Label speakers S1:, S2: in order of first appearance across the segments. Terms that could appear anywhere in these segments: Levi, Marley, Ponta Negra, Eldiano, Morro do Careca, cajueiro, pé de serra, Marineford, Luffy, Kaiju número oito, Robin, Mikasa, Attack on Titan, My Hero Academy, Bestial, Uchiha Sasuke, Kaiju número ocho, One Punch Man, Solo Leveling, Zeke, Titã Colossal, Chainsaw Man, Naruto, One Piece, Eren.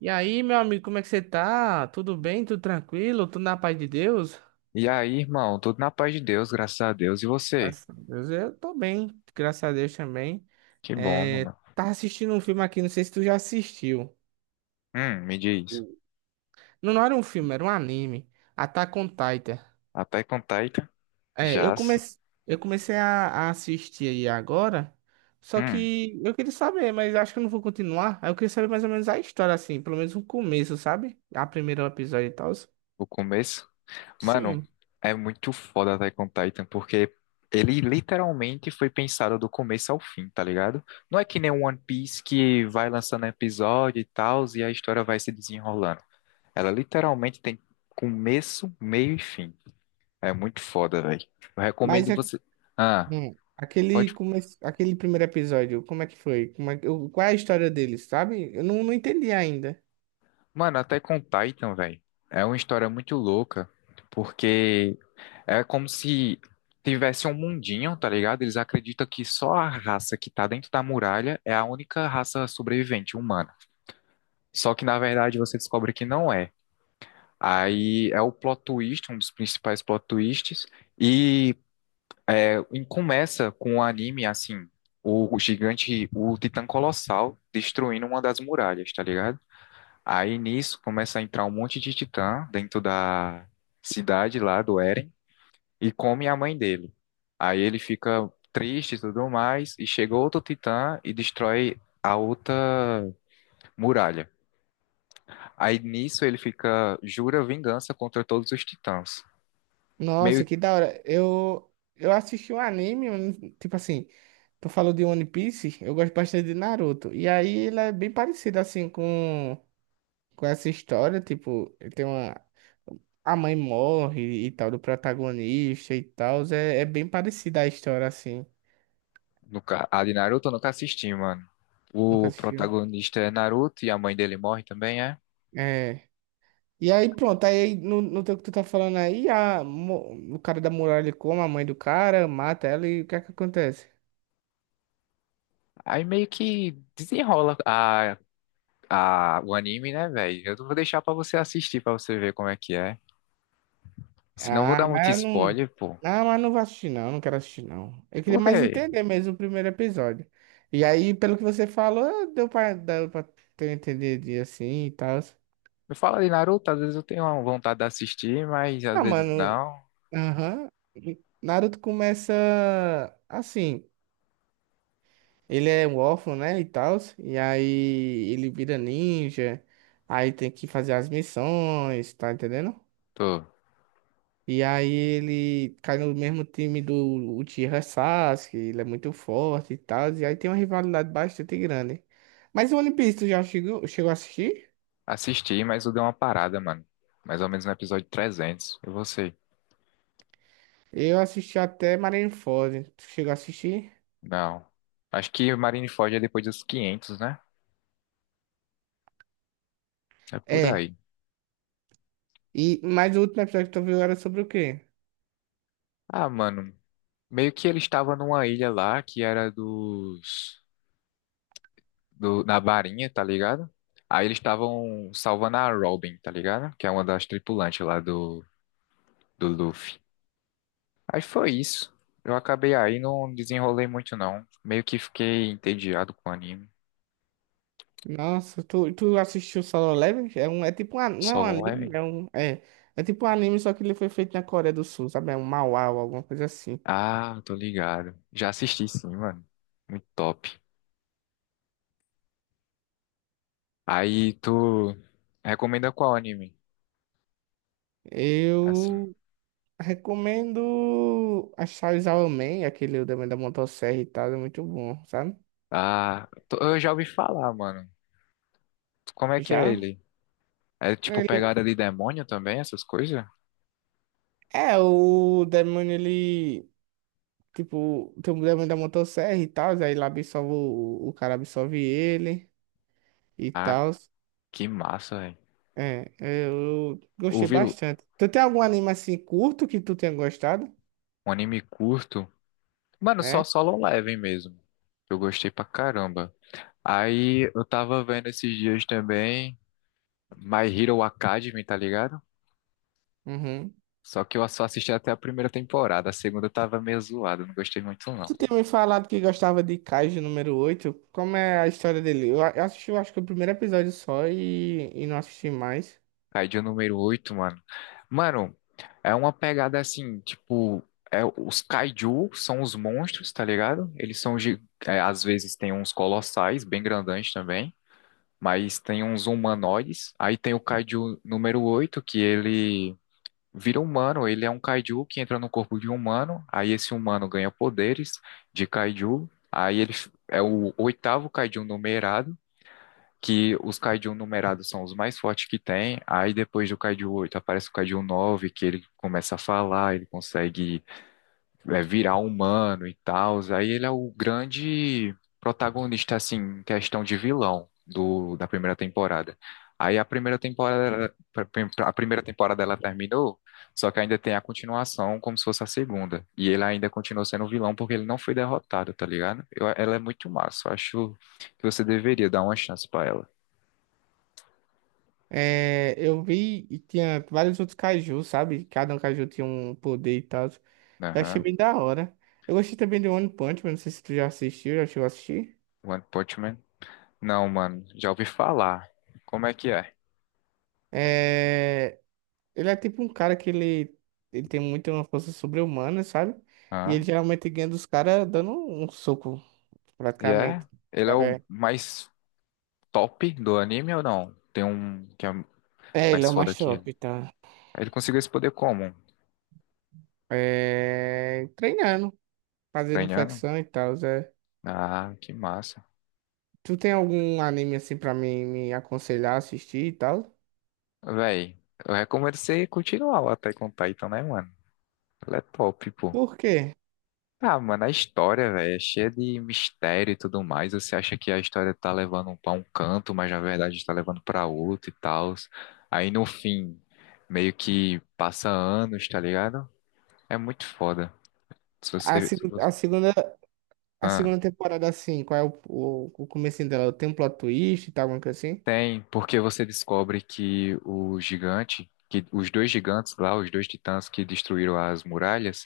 S1: E aí, meu amigo, como é que você tá? Tudo bem? Tudo tranquilo? Tudo na paz de Deus?
S2: E aí, irmão, tudo na paz de Deus, graças a Deus. E você?
S1: Graças a Deus, eu tô bem, graças a Deus também.
S2: Que bom,
S1: É,
S2: mano.
S1: tava assistindo um filme aqui, não sei se tu já assistiu.
S2: Me diz.
S1: Não, não era um filme, era um anime. Attack on Titan.
S2: Attack on Titan,
S1: É,
S2: já se.
S1: eu comecei a assistir aí agora, só
S2: Hum,
S1: que eu queria saber, mas acho que eu não vou continuar. Aí eu queria saber mais ou menos a história, assim, pelo menos o começo, sabe? A primeiro episódio e tal.
S2: o começo. Mano,
S1: Sim.
S2: é muito foda Attack on Titan, porque ele literalmente foi pensado do começo ao fim, tá ligado? Não é que nem One Piece que vai lançando episódio e tal, e a história vai se desenrolando. Ela literalmente tem começo, meio e fim. É muito foda, velho. Eu
S1: Mas
S2: recomendo
S1: é
S2: você. Ah, pode.
S1: Aquele primeiro episódio, como é que foi? Como é... que- o- Qual é a história deles, sabe? Eu não entendi ainda.
S2: Mano, até com Titan, velho, é uma história muito louca, porque é como se tivesse um mundinho, tá ligado? Eles acreditam que só a raça que tá dentro da muralha é a única raça sobrevivente humana. Só que na verdade você descobre que não é. Aí é o plot twist, um dos principais plot twists, e e começa com o anime assim, o gigante, o Titã Colossal destruindo uma das muralhas, tá ligado? Aí nisso começa a entrar um monte de titã dentro da cidade lá do Eren e come a mãe dele. Aí ele fica triste e tudo mais, e chega outro titã e destrói a outra muralha. Aí nisso ele fica, jura vingança contra todos os titãs.
S1: Nossa,
S2: Meio
S1: que da hora. Eu assisti um anime, eu não- tipo assim, tu falou de One Piece, eu gosto bastante de Naruto. E aí ele é bem parecido, assim, com, essa história, tipo, a mãe morre e tal, do protagonista e tal, é bem parecida a história, assim.
S2: nunca, a de Naruto eu nunca assisti, mano.
S1: Nunca
S2: O
S1: assistiu?
S2: protagonista é Naruto e a mãe dele morre também, é?
S1: É. E aí, pronto, aí no teu que tu tá falando aí, o cara da muralha come a mãe do cara, mata ela e o que é que acontece?
S2: Aí meio que desenrola a. Ah, o anime, né, velho? Eu vou deixar pra você assistir, pra você ver como é que é. Senão eu vou
S1: Ah,
S2: dar muito
S1: mas eu não.
S2: spoiler, pô.
S1: Ah, mas não vou assistir, não, não quero assistir, não. Eu queria
S2: Por
S1: mais
S2: quê?
S1: entender mesmo o primeiro episódio. E aí, pelo que você falou, deu pra ter entendido e assim e tal.
S2: Me fala de Naruto, às vezes eu tenho uma vontade de assistir, mas às
S1: Ah,
S2: vezes
S1: mano,
S2: não.
S1: aham. Naruto começa assim. Ele é um órfão, né, e tal, e aí ele vira ninja, aí tem que fazer as missões, tá entendendo?
S2: Tô.
S1: E aí ele cai no mesmo time do Uchiha Sasuke, ele é muito forte e tal, e aí tem uma rivalidade bastante grande. Mas o One Piece, tu já chegou a assistir?
S2: Assisti, mas eu dei uma parada, mano. Mais ou menos no episódio 300. E você?
S1: Eu assisti até Marineford, tu chegou a assistir?
S2: Não. Acho que Marineford é depois dos 500, né? É por
S1: É,
S2: aí.
S1: mas o último episódio que tu viu era sobre o quê?
S2: Ah, mano. Meio que ele estava numa ilha lá que era dos... do- na barinha, tá ligado? Aí eles estavam salvando a Robin, tá ligado? Que é uma das tripulantes lá do, do Luffy. Aí foi isso. Eu acabei aí, não desenrolei muito não. Meio que fiquei entediado com o anime.
S1: Nossa, tu assistiu Solo Leveling? Não é um
S2: Solo
S1: anime,
S2: Leveling?
S1: é tipo um anime, só que ele foi feito na Coreia do Sul, sabe? É um manhwa ou alguma coisa assim.
S2: Ah, tô ligado. Já assisti sim, mano. Muito top. Aí tu recomenda qual anime? Assim.
S1: Eu recomendo a Chainsaw Man, aquele também da motosserra e tal, é muito bom, sabe?
S2: Ah, tô- eu já ouvi falar, mano. Como é que é
S1: Já?
S2: ele? É tipo
S1: Ele,
S2: pegada de demônio também, essas coisas?
S1: o demônio, ele, tipo, tem o demônio da motosserra e tal, aí lá o cara absorve ele e
S2: Ah,
S1: tal.
S2: que massa, velho.
S1: Eu
S2: O
S1: gostei
S2: vil...
S1: bastante. Tu tem algum anime assim curto que tu tenha gostado?
S2: um anime curto. Mano, só
S1: É?
S2: Solo Leveling mesmo. Eu gostei pra caramba. Aí eu tava vendo esses dias também My Hero Academy, tá ligado?
S1: Uhum.
S2: Só que eu só assisti até a primeira temporada. A segunda tava meio zoado, não gostei muito não.
S1: Tu tinha me falado que gostava de Kaiju número oito. Como é a história dele? Eu assisti, eu acho que o primeiro episódio só e não assisti mais.
S2: Kaiju número oito, mano. Mano, é uma pegada assim, tipo, é, os kaiju são os monstros, tá ligado? Eles são, gi- é, às vezes tem uns colossais, bem grandões também. Mas tem uns humanoides. Aí tem o Kaiju número oito que ele vira humano. Ele é um Kaiju que entra no corpo de um humano. Aí esse humano ganha poderes de Kaiju. Aí ele f- é o oitavo Kaiju numerado, que os Kaiju numerados são os mais fortes que tem. Aí depois do Kaiju 8 aparece o Kaiju 9 que ele começa a falar, ele consegue é, virar humano e tal. Aí ele é o grande protagonista, assim, em questão de vilão do, da primeira temporada. Aí a primeira temporada ela terminou, só que ainda tem a continuação como se fosse a segunda. E ele ainda continua sendo vilão porque ele não foi derrotado, tá ligado? Eu- ela é muito massa. Eu acho que você deveria dar uma chance pra ela.
S1: É, eu vi e tinha vários outros Kaiju, sabe? Cada um Kaiju tinha um poder e tal. Eu achei
S2: Aham.
S1: bem da hora. Eu gostei também de One Punch Man, não sei se tu já assistiu, já chegou a assistir.
S2: One Punch Man? Não, mano, já ouvi falar. Como é que é?
S1: É, ele é tipo um cara que ele tem muito uma força sobre-humana, sabe? E ele
S2: Hã?
S1: geralmente ganha dos caras dando um soco,
S2: E é?
S1: praticamente. O
S2: Ele é
S1: Cara,
S2: o mais top do anime ou não? Tem um que é
S1: ele é
S2: mais
S1: o
S2: foda
S1: mais
S2: que ele.
S1: top, tá?
S2: Ele conseguiu esse poder como?
S1: É, treinando, fazendo
S2: Ganhando?
S1: flexão e tal, Zé.
S2: Ah, que massa.
S1: Tu tem algum anime assim pra mim me aconselhar a assistir e tal?
S2: Véi, eu recomendo você continuar lá até com Titan, né, mano? Ele é top, pô.
S1: Por quê?
S2: Ah, mano, a história, velho, é cheia de mistério e tudo mais. Você acha que a história tá levando pra um canto, mas na verdade tá levando pra outro e tal. Aí no fim, meio que passa anos, tá ligado? É muito foda. Se
S1: A,
S2: você. Se
S1: segu-
S2: você...
S1: a segunda, a
S2: Ah.
S1: segunda temporada, assim, qual é o comecinho dela? Tem um plot twist e tal, alguma coisa assim?
S2: Tem, porque você descobre que o gigante, que os dois gigantes lá, os dois titãs que destruíram as muralhas,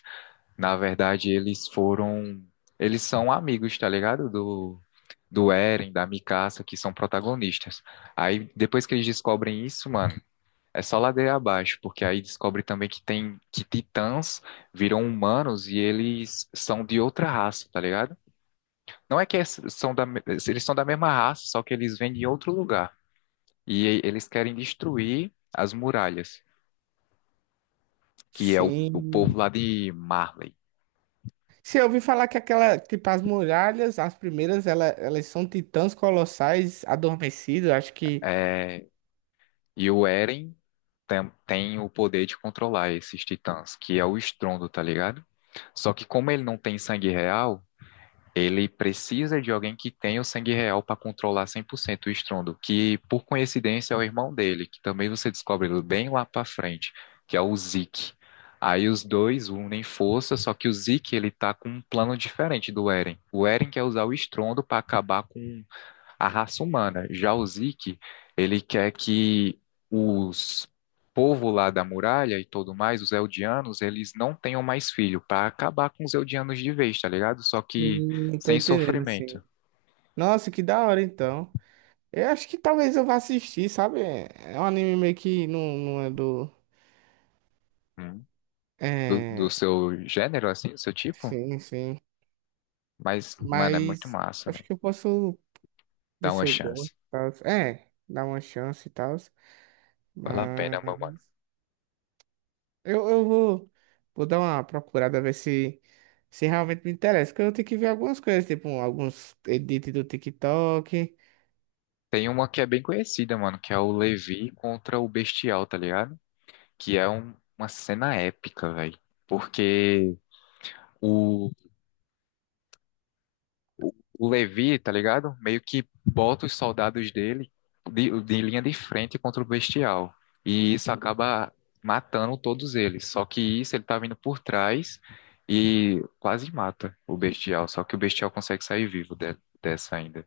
S2: na verdade eles foram, eles são amigos, tá ligado? Do, do Eren, da Mikasa, que são protagonistas. Aí depois que eles descobrem isso, mano, é só ladeira abaixo, porque aí descobre também que tem, que titãs viram humanos e eles são de outra raça, tá ligado? Não é que é- são da, me- eles são da mesma raça, só que eles vêm de outro lugar e eles querem destruir as muralhas, que é o
S1: Sim.
S2: povo lá de Marley.
S1: Sim, eu ouvi falar que aquela, tipo, as muralhas, as primeiras, elas são titãs colossais adormecidos, acho que.
S2: É, e o Eren tem, tem o poder de controlar esses titãs, que é o estrondo, tá ligado? Só que como ele não tem sangue real, ele precisa de alguém que tenha o sangue real para controlar 100% o estrondo, que por coincidência é o irmão dele, que também você descobre bem lá para frente, que é o Zeke. Aí os dois unem força, só que o Zeke ele tá com um plano diferente do Eren. O Eren quer usar o estrondo para acabar com a raça humana. Já o Zeke, ele quer que os povo lá da muralha e tudo mais, os Eldianos, eles não tenham mais filho, para acabar com os Eldianos de vez, tá ligado? Só que
S1: Tô
S2: sem
S1: entendendo, assim.
S2: sofrimento.
S1: Nossa, que da hora, então. Eu acho que talvez eu vá assistir, sabe? É um anime meio que não, não é do.
S2: Hum. Do, do
S1: É.
S2: seu gênero, assim, do seu tipo.
S1: Sim, sim.
S2: Mas, mano, é muito
S1: Mas
S2: massa,
S1: acho
S2: velho.
S1: que eu posso ver
S2: Dá
S1: se
S2: uma
S1: eu gosto
S2: chance.
S1: e tal. É, dar uma chance e tal.
S2: Vale a pena, meu mano.
S1: Eu vou dar uma procurada, ver se realmente me interessa. Porque eu tenho que ver algumas coisas, tipo alguns edits do TikTok.
S2: Tem uma que é bem conhecida, mano, que é o Levi contra o Bestial, tá ligado? Que é um- uma cena épica, velho. Porque o O o Levi, tá ligado? Meio que bota os soldados dele de linha de frente contra o Bestial. E isso acaba matando todos eles. Só que isso ele tá vindo por trás e quase mata o Bestial. Só que o Bestial consegue sair vivo de- dessa ainda.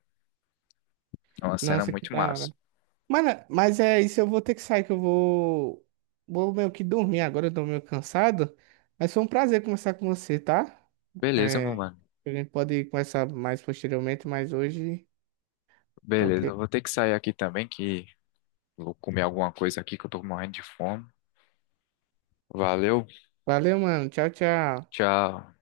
S2: É uma cena
S1: Nossa, que
S2: muito
S1: da
S2: massa.
S1: hora. Mas é isso, eu vou ter que sair, que eu vou meio que dormir agora, eu tô meio cansado. Mas foi um prazer conversar com você, tá?
S2: Beleza, meu
S1: É,
S2: mano.
S1: a gente pode conversar mais posteriormente, mas hoje tá ok.
S2: Beleza, eu vou ter que sair aqui também, que vou comer alguma coisa aqui que eu tô morrendo de fome. Valeu,
S1: Valeu, mano. Tchau, tchau.
S2: tchau.